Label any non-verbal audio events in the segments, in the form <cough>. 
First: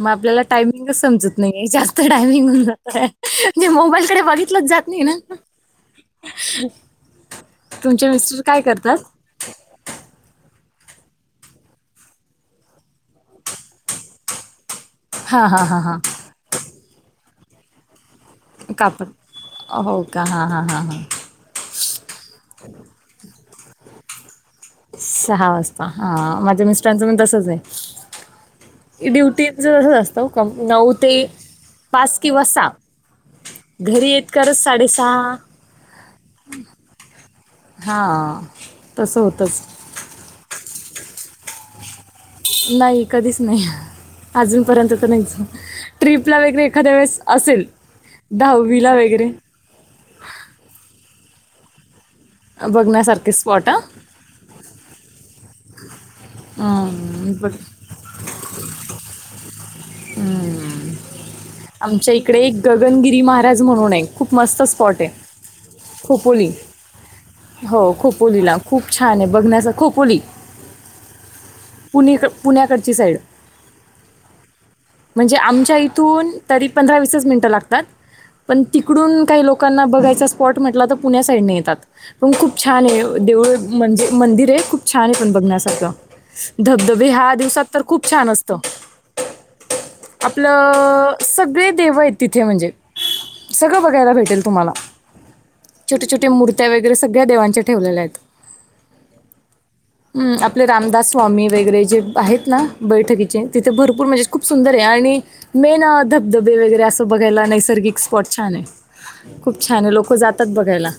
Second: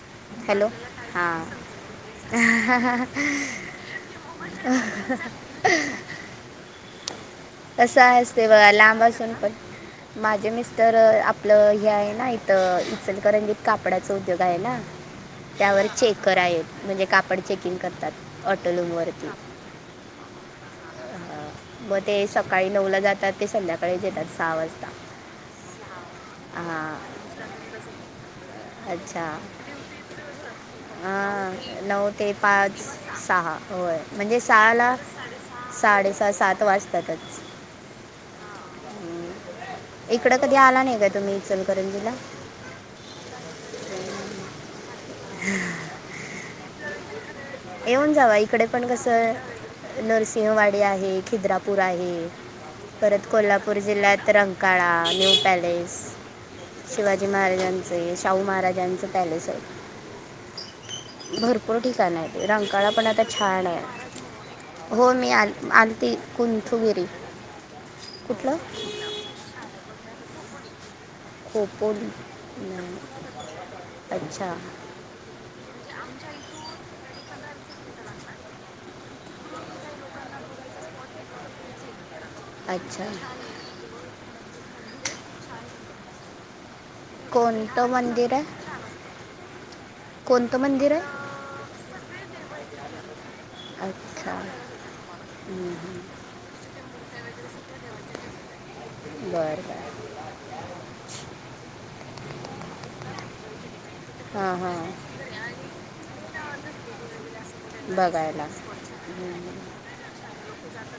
मग आपल्याला हॅलो टायमिंगच समजत हां नाही जास्त टायमिंग होऊन जात आहे म्हणजे मोबाईलकडे बघितलंच जात नाही ना. <inaudible> कसं आहेस मिस्टर ते काय बघा करतात लांब <unintelligible> पण. माझे मिस्टर आपलं हे आहे ना इथं इचलकरंजीत कापडाचा उद्योग आहे ना हां हां हां त्यावर हां चेक आहेत म्हणजे कापड चेकिंग करतात ऑटो लूम कापड वरती. हो का? हा, हा, हा, हा. मग ते सकाळी नऊ ला जातात ते संध्याकाळी सहा वाजता हा माझ्या हां मिस्टरांचं पण तसच आहे. अच्छा ड्युटीच <unintelligible> नऊ ते हां नऊ पाच ते किंवा सहा. पाच सहा होय घरी येत म्हणजे करत सहाला साडेसहा. साडेसहा सात वाजतातच. हा, तसं होतच. इकड कधी आला नाही काय तुम्ही इचलकरंजीला? नाही कधीच नाही अजूनपर्यंत तर नाहीच नाही. ट्रीपला वगैरे एखाद्या वेळेस असेल येऊन जावा इकडे पण दहावीला वगैरे कसं नरसिंहवाडी आहे. खिद्रापूर आहे. परत बघण्यासारखे स्पॉट हा कोल्हापूर जिल्ह्यात रंकाळा, न्यू पॅलेस, शिवाजी हम्म, बघ महाराजा शाहू महाराजांच पॅलेस आहे. भरपूर आमच्या ठिकाण आहे. इकडे एक रंकाळा पण गगनगिरी आता महाराज छान म्हणून खूप मस्त स्पॉट आहे हो आहे मी आणती खोपोली कुंथुगिरी हो खोपोलीला कुठलं खूप <unintelligible> बघण्यास खोकोली खोपोली पुणे पुण्याकडची नाही. साईड. अच्छा. म्हणजे आमच्या इथून तरी पंधरा वीसच मिनिटं लागतात. पण तिकडून काही लोकांना बघायचा स्पॉट म्हटला तर पुण्या साईडने येतात. पण खूप छान अच्छा आहे देऊळ म्हणजे मंदिर आहे खूप छान आहे पण बघण्यासारखं. धबधबे हा दिवसात तर कोणतं खूप छान मंदिर असत. आहे कोणतं मंदिर आपलं आहे सगळे देव आहेत तिथे म्हणजे. सगळं बघायला भेटेल तुम्हाला. हम. छोट्या मुर्त्या वगैरे सगळ्या देवांच्या ठेवलेल्यायेत. बर, बर. हम, आपले रामदास स्वामी वगैरे जे आहेत ना बैठकीचे तिथे भरपूर म्हणजे खूप हां सुंदर आहे, हां आणि मेन धबधबे वगैरे असं बघायला नाहीस नैसर्गिक स्पॉट बघायला छान आहे, खूप छान आहे लोक जातात बघायला.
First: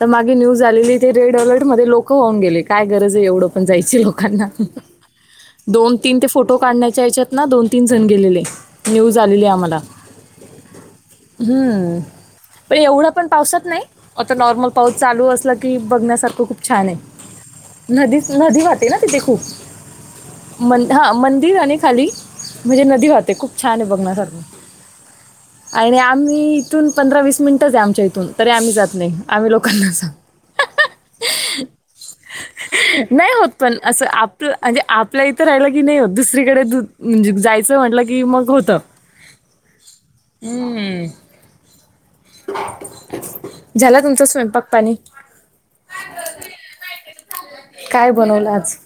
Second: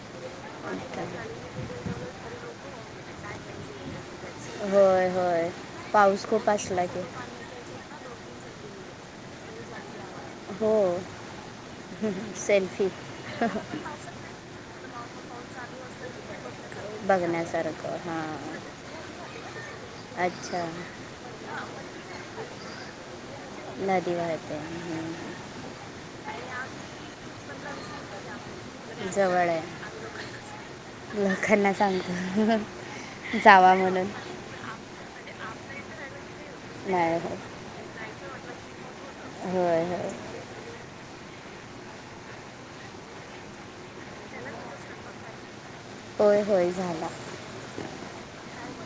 तर मागे न्यूज आलेली ते रेड अलर्ट मध्ये लोक वाहुन गेले काय गरज आहे, एवढं पण जायची लोकांना. होय होय, दोन तीन पाऊस ते खूप फोटो असला काढण्याच्या की. याच्यात ना दोन तीन जण गेलेले, न्यूज आलेली आम्हाला. हो, हम्म. पण सेल्फी एवढा पण पावसात नाही आता नॉर्मल पाऊस चालू असला की, बघण्यासारखं खूप छान आहे, बघण्यासारखं नदी हां नदी वाहते ना तिथे खूप. अच्छा मंद- हा मंदिर आणि खाली म्हणजे नदी वाहते, खूप छान आहे बघण्या नदी सारखं. वाहते हम्म. <unintelligible> आणि आम्ही इथून पंधरा वीस मिनिटंच आहे, आमच्या इथून तरी आम्ही जात नाही जवळ आम्ही आहे लोकांना सांगतो. लोकांना सांगत नाही होत जावा पण असं म्हणून आपलं म्हणजे आपल्या इथं राहिलं की नाही, दुसरीकडे नाही म्हणजे होय जायचं म्हटलं की मग होत. होय होय. हम्म, झाला तुमचा स्वयंपाक पाणी? होय होय, झाला. काय बनवलं आज?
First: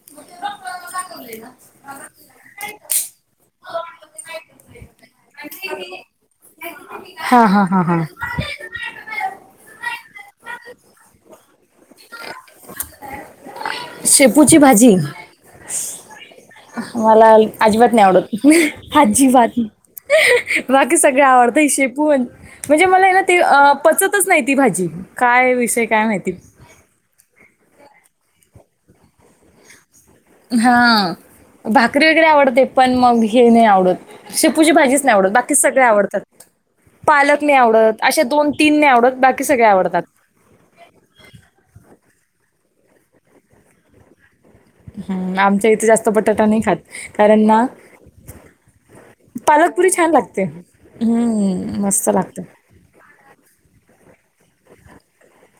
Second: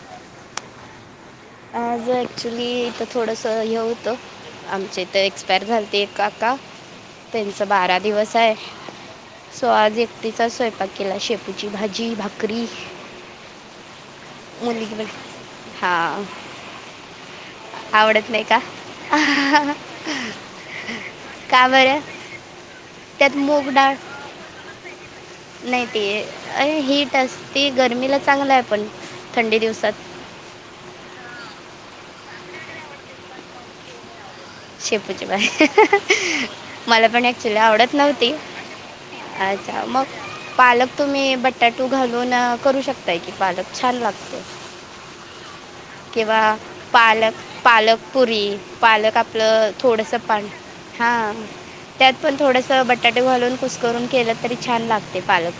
<unintelligible> दाखवलयं ना. आज ऍक्च्युली इथं थोडस हे होतं. आमचे इथं एक्सपायर झालते, एक काका हा त्यांच हा हा बारा हा. दिवस आहे. सो आज एकटीचा स्वयंपाक केला, शेपूची भाजी, भाकरी शेपू म तिकडे हा. मला अजिबात नाही, आवडत अजिबात. बाकी सगळे आवडतं, का हि बरं शेपू म्हणजे मला आहे ना त्यात ते मूग डाळ पचतच नाही ती भाजी. काय विषय नाही ती काय माहिती. अ हीट असते गर्मीला चांगला आहे, पण थंडी दिवसात. हा भाकरी वगैरे आवडते, पण मग हे नाही आवडतं. शेपूची भाजीच नाही आवडत, बाकी सगळे आवडतात मला पण पालक ॲक्च्युली नाही आवडत असे नव्हती दोन तीन नाही आवडत, बाकी सगळे अच्छा आवडतात. मग पालक तुम्ही बटाटू घालून करू शकताय कि, पालक छान लागतयं. हं, आमच्या इथे जास्त किंवा बटाटा नाही खात. पालक कारण ना पालक पुरी पालक आपलं पालकपुरी छान थोडस लागते. पान हा हं, मस्त त्यात पण लागते. थोडं बटाटे घालून कुस्करून केलं तरी, छान लागतयं पालक.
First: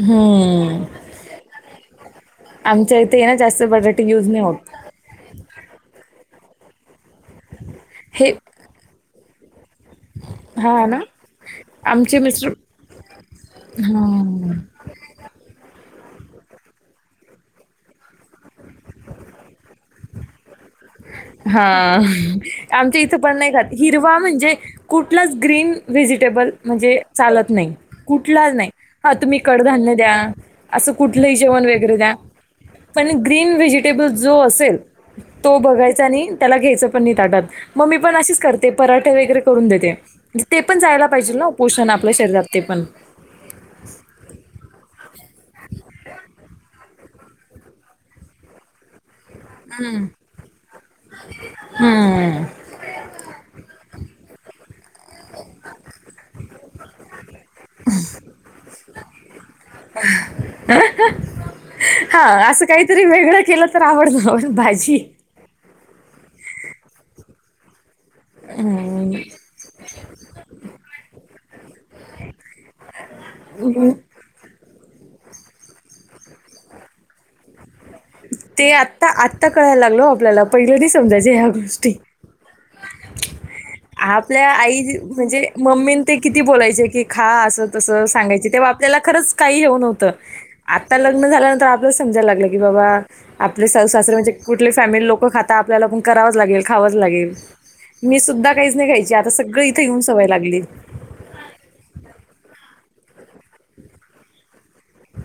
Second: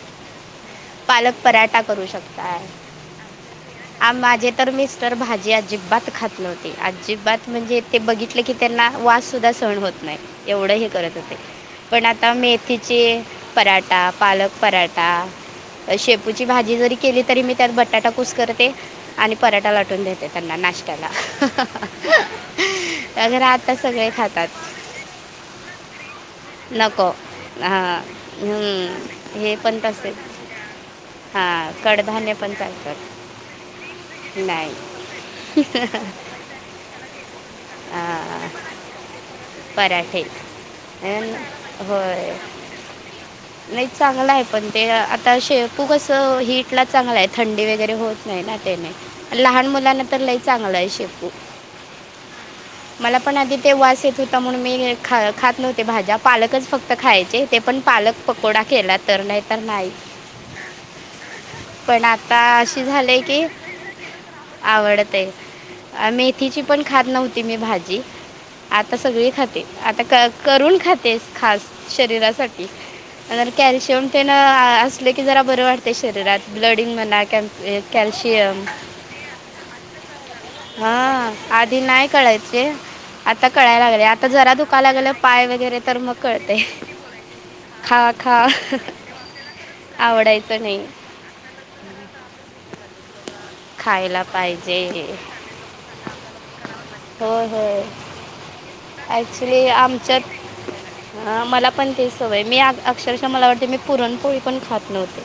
हम्म, पालक पराठा करू शकताय, इथे आहे ना जास्त बटाटे यूज नाही माझे तर होत. मिस्ट तर भाजी अजिबात खात नव्हते, अजिबात म्हणजे ते हे बघितलं की त्यांना वास सुद्धा सहण होत नाही एवढं हां हे ना, करत होते. पण आमचे आता मिस्टर मेथीचे पराठा पालक हां. पराठा शेपूची भाजी जरी केली तरी, मी त्यात बटाटा कुस्करते. आणि पराठा लाटून देते, त्यांना नाश्त्याला. हां. आमच्या इथं पण वगैरे नाही, खात आता सगळे हिरवा खातात म्हणजे कुठलाच ग्रीन व्हेजिटेबल म्हणजे नको चालत नाही. हां कुठला नाही हम्म. हा, तुम्ही हे पण कडधान्य द्या तसेच असं कुठलंही जेवण हां वगैरे द्या. कडधान्य पण खायचं. पण ग्रीन व्हेजिटेबल जो असेल तो बघायचा आणि त्याला घ्यायचं पण नाही, ताटात मग मी पण अशीच अं, करते पराठे वगैरे करून देते. पराठे ते पण जायला पाहिजे अन् ना उपोषण आपल्या होय शेजार ते पण. नाही चांगला आहे पण ते आता शेपू कसं हीट ला चांगलं आहे थंडी वगैरे होत नाही ना तेने, लहान मुलांना तर लई चांगलं आहे शेपू. हम्म, मला पण आधी ते वास येत होता, म्हणून मी खात नव्हते भाज्या पालकच फक्त खायचे. ते पण पालक पकोडा केला तर, नाही तर नाही. पण आता हां, असं अशी काहीतरी झालेय वेगळं की, केलं तर आवडतं. भाजी आवडतय. अ मेथीची पण खात नव्हती मी भाजी. आता अं, सगळी खाते आता करून खाते खास शरीरासाठी. कॅल्शियम तेन असले की जरा बरे वाटते शरीरात ब्लडिंग म्हणा क <unintelligible> कॅल ते आता आत्ता कळायला लागलो आपल्याला पहिलं नाही समजायच हां ह्या आधी गोष्टी. नाही कळायचे. आता कळायला लागले आता आपल्या जरा आई दुखायला लागलं म्हणजे पाय वगैरे मम्मी तर मग ते किती कळते बोलायचे कि खा असं. तस खा खा सांगायची तेव्हा आपल्याला खरंच काही हे नव्हतं, आवडायचं नाही आता ल लग्न झाल्यांतर आपल्याला समजा लागलं की बाबा आपले सासु सासरे खायला म्हणजे कुठली फॅमिली पाहिजे लोकं खाता आपल्याला पण करावच लागेल खावंच लागेल. होय होय मी सुद्धा काहीच नाही खायची आता सगळी इथं येेऊन सवय लागली. ह मला पण ते सवय मी अक्षरशः मला वाटते मी पुरणपोळी पण खात नव्हतो.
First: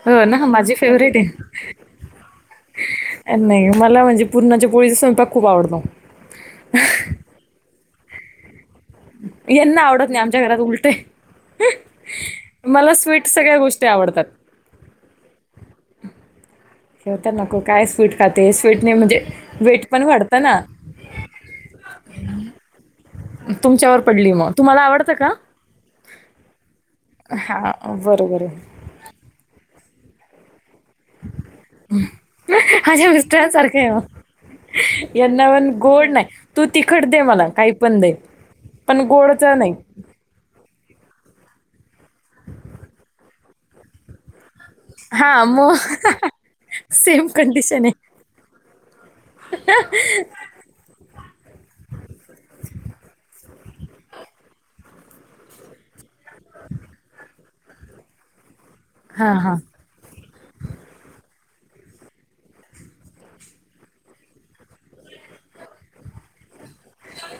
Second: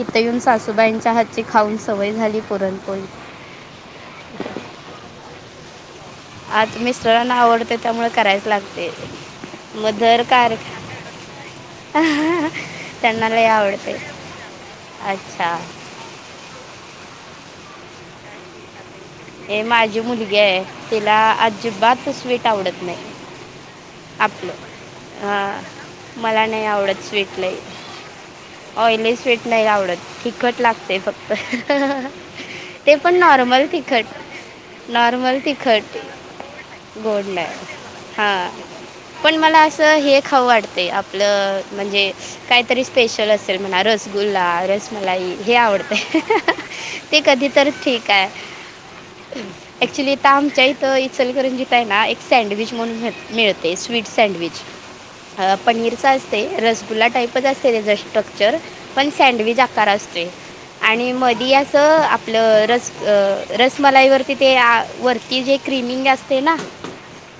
इथ हो येऊन ना माझी सासूबाईंच्या फेवरेट हातची आहे खाऊन सवय झाली पुरणपोळी. नाही मला म्हणजे पूर्णाच्या पोळीचा स्वयंपाक खूप आवडतो. आता मिस्तरानां आवडते त्यामुळे करायच लागते. यांना मग आवडत नाही दर आमच्या कार घरात उलटे. मला स्वीट त्यांना लय सगळ्या गोष्टी आवडते आवडतात. अच्छा. खेवता नको काय स्वीट खाते स्वीटने म्हणजे हे वेट माझी पण मुलगी वाढतं ना. आहे तिला अजिबात स्वीट आवडत नाही. तुमच्यावर पडली मग, आपलं तुम्हाला आवडतं का? अं, मला नाही आवडत. स्वीट लई हां बरोबर आहे. ऑइली स्वीट नाही आवडत तिखट लागत. ते फक्त, ते माझ्या पण नॉर्मल मिस्टरांसारखं आहे तिखट. मग नॉर्मल यांना पण तिखट, गोड नाही तू तिखट दे गोड मला नाय, काही पण दे. हा. पण गोडचं मला नाही. असं हे खाऊ वाटतेय आपलं म्हणजे काहीतरी स्पेशल असेल म्हणा रसगुला, रसमलाई हां हे मग आवडत, ते सेम कधी तर कंडिशन ठीक आहे. एक्चुली इथ आमच्या इचलकरंजीत हाय ना एक सँडविच म्हणून मिळते स्वीट सँडविच अ पनीरचा असते रसगुल्ला टाईपच असते ती स्टफ <unintelligible> पण हां, हां. सँडविच आकार असतोय. आणि मधी असं आपलं रस रसमलाई वरती ते वरती जे क्र्रीमिंग असते ना,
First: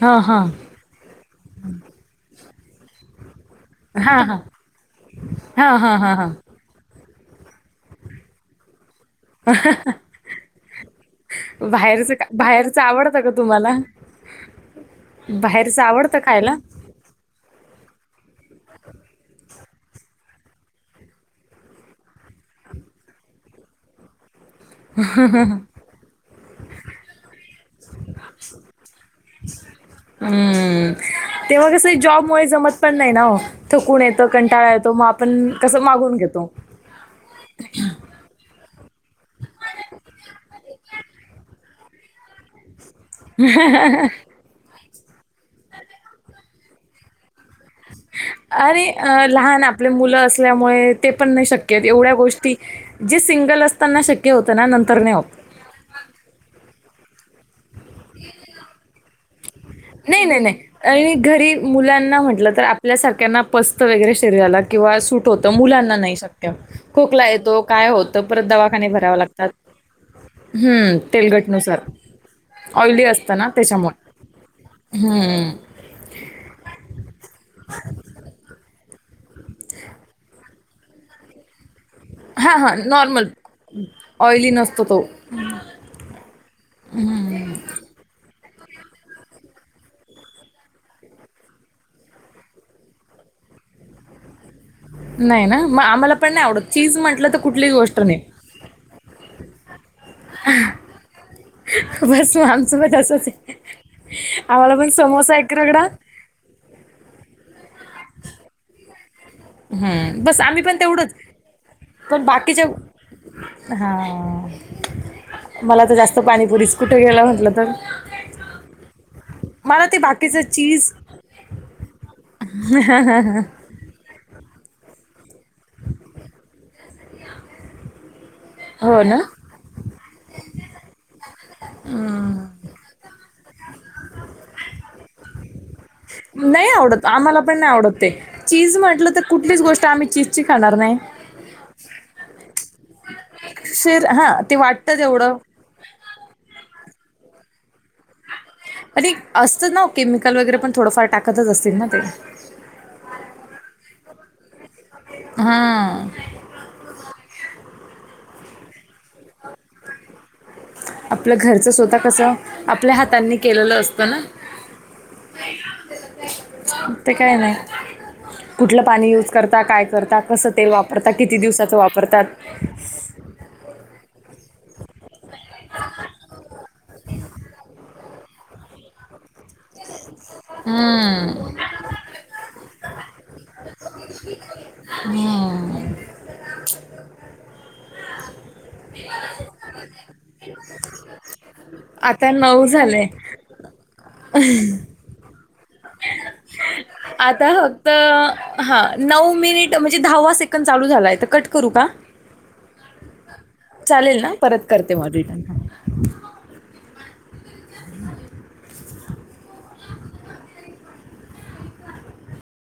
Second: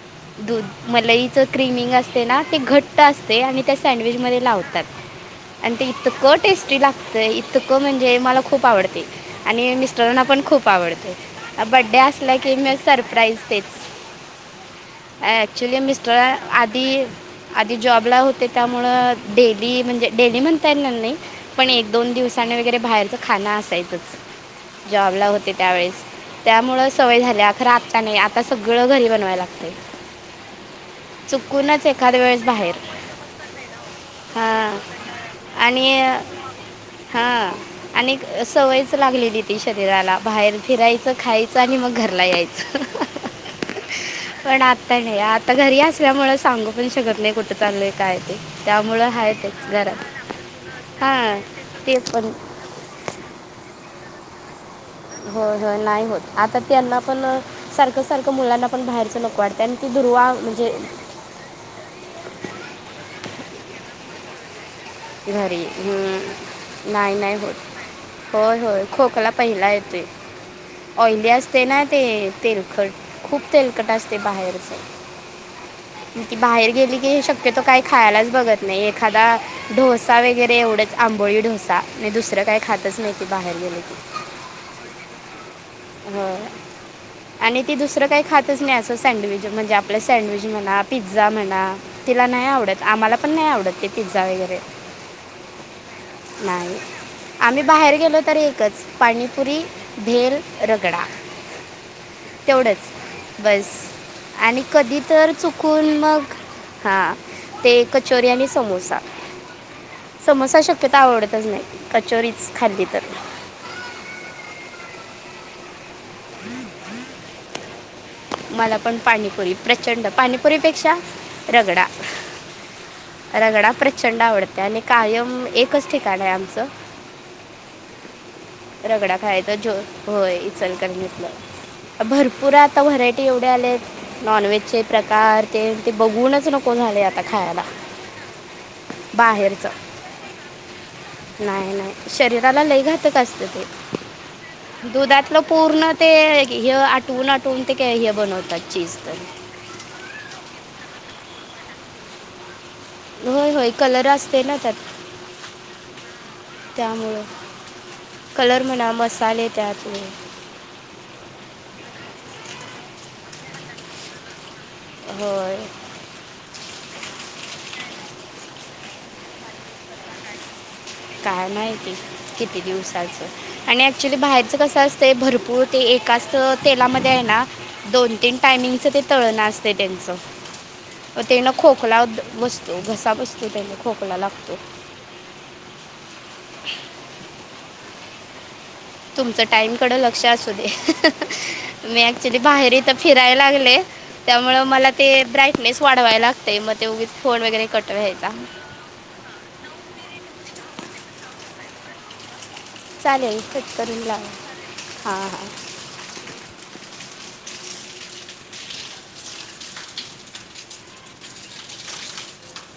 हां, हां. दूध मलईच क्र्रीमिंग असते ना ते घट्ट असते आणि त्या सँडविच हां, हां. मध्ये लावतात आणि हां, ते हां, हां, हां. इतकं टेस्टी ला तर इतकं म्हणजे मला खूप आवडते आणि मिस्टरना पण खूप खूप आवडते, बड्डे बाहेरचं का- असला की मी बाहेरचं आवडतं का सरप्राईज तेच. तुम्हाला? ऍक्चुली बाहेरचं मिस्टर आवडतं खायला? आधी आधी जॉब ला होते त्यामुळं डेली म्हणजे डेली म्हणता येणार नाही पण एक दोन दिवसाने वगैरे बाहेरच खाण असायचच. जॉब ला होते त्यावेेळेस त्यामुळे सवय झाल्या. खरा आत्ता नाही आता सगळं घरी बनवाय लागतंय. हम्म. तेव्हा कसं वेळेस जॉबमुळे बाहेर जमत पण नाही ना ओ, थकून येतं कंटाळा हां येतो मग आपण कसं मागून घेतो. तो हा आणि सवयच लागलेली ती शरीराला बाहेर फिरायचं खायचं आणि मग घरला यायचं ह पण आता नाही आता घरी असल्यामुळे सांगू पण शकत नाही कुठ अरे अ लहान आपले घरात मुलं असल्यामुळे ते पण हां नाही शक्यत ते एवढ्या पण गोष्टी जे सिंगल असताना शक्य होतं ना नंतर होत हो हो नाही होत आता त्यांना पण सारखं सारखं मुलांना पण बाहेरचं नको वाटतें आणि ती नाही दुर्वा नाही म्हणजे नाही घरी मुलांना म्हटलं तर आपल्या सारख्यांना पस्त वगरे शरीला किंवा होत घरी मुलांना नाही शक्य हम्म. नाही खोकला नाही येतो काय होत परत होय होय दवाखाने भराव खोकला लागतात पहिला येतोय हम्म ऑइली असते तेलगटनुसार ना ते ऑइली असतं ना त्याच्यामुळे ते बाहेरचं हम् कि बाहेर गेली की हे शक्यतो काही खायलाच बघत नाही एखादा ढोसा वगैरे एवढंच आंबोळी ढोसा नाही दुसरं हां काही हां खातच नाही ते नॉर्मल बाहेर गेले की ऑइली नसतो तो हो आणि ती दुसरं काही खातच नाही असं सँडविच म्हणजे आपलं सँडविच म्हणा पिझ्झा म्हणा तिला नाही आवडत आम्हाला पण नाही आवडत ते पिझ्झा वगैरे नाही ना मग आम्हाला पण आवडत नाही चीज म्हटलं तर आम्ही कुठलीच बाहेर गोष्ट गेलो नाही तररी एकच पाणीपुरी भेल रगडा बस म आमस मज अस तेवढंच बस आणि कधी तर चुकून मग हा ते कचोरी आणि समोसा हम्म, बस समस्या आम्ही पण शक्यता तेवढंच आवडतच नाही कचोरीच खाल्ली तर हा मला तर जास्त पाणीपुरीच कुठे गेला म्हंटलं तर मला पण पाणीपुरी मला ते प्रचंड बाकीचं पाणीपुरीपेक्षा रगडा हा हा हा ंड आवडते आणि कायम एकच ठिकाण आहे आमचं हो रगडा ना खायचा जो होय इचल कर घितलं भरपूर आता व्हरायटी एवढी कडे आले नॉनवहेजचे प्रकार ते ते ब नाही आवडत आम्हाला पण नाही आवडतते चीज म्हटलं तर कुठलीच बाहेरचं गोष्ट आम्ही चीज क खाणार नाही नाही नाही शरीराला लयघातक असतं ते र हा ते वाटतं तेवढं दुधातलं पूर्ण ते हे आटवून आठवून ते हे बनवतात चीज अ तर असतं ना केमिकल वगैरे पण थोडंफार टाकतच असतील ना ते होय होय कलर असते ना त्यात हां त्यामुळं कलर म्हणा मसाले त्यातमुळे आपलं घरचं स्वतः कसं आपल्या हातांनी केलेलं असतं ना. होय. ते काय नाही कुठलं पाणी यूज करता काय करता कसं तेल वापर आता किती दिवसाचा वापरतात. कि दिवसाचं आणि ऍक्च्युली बाहेरच कसं असतं भरपूर ते एकाच तेलामध्ये आहे ना दोन तीन टायमिंगच ते तळण असते त्यांचं. हम्म. तेना खोकला बसतो घसा बसतो त्याना खोकला लागतो. हा. <unintelligible> तुमचं टाईम कड लक्ष असू दे. मी आता ऍक्च्युली नऊ बाहेर इथं झाले फिरायला लागले त्यामु मला ते ब्राईटनेस वाढवाय लागतय म आता फक्त हा. नऊ मिनिट म्हणजे दहावा सेकंड चालू झालाय तर कट करू का? चालेल कट करून चालेल ना लावा परत करते मग हां हां रिटर्न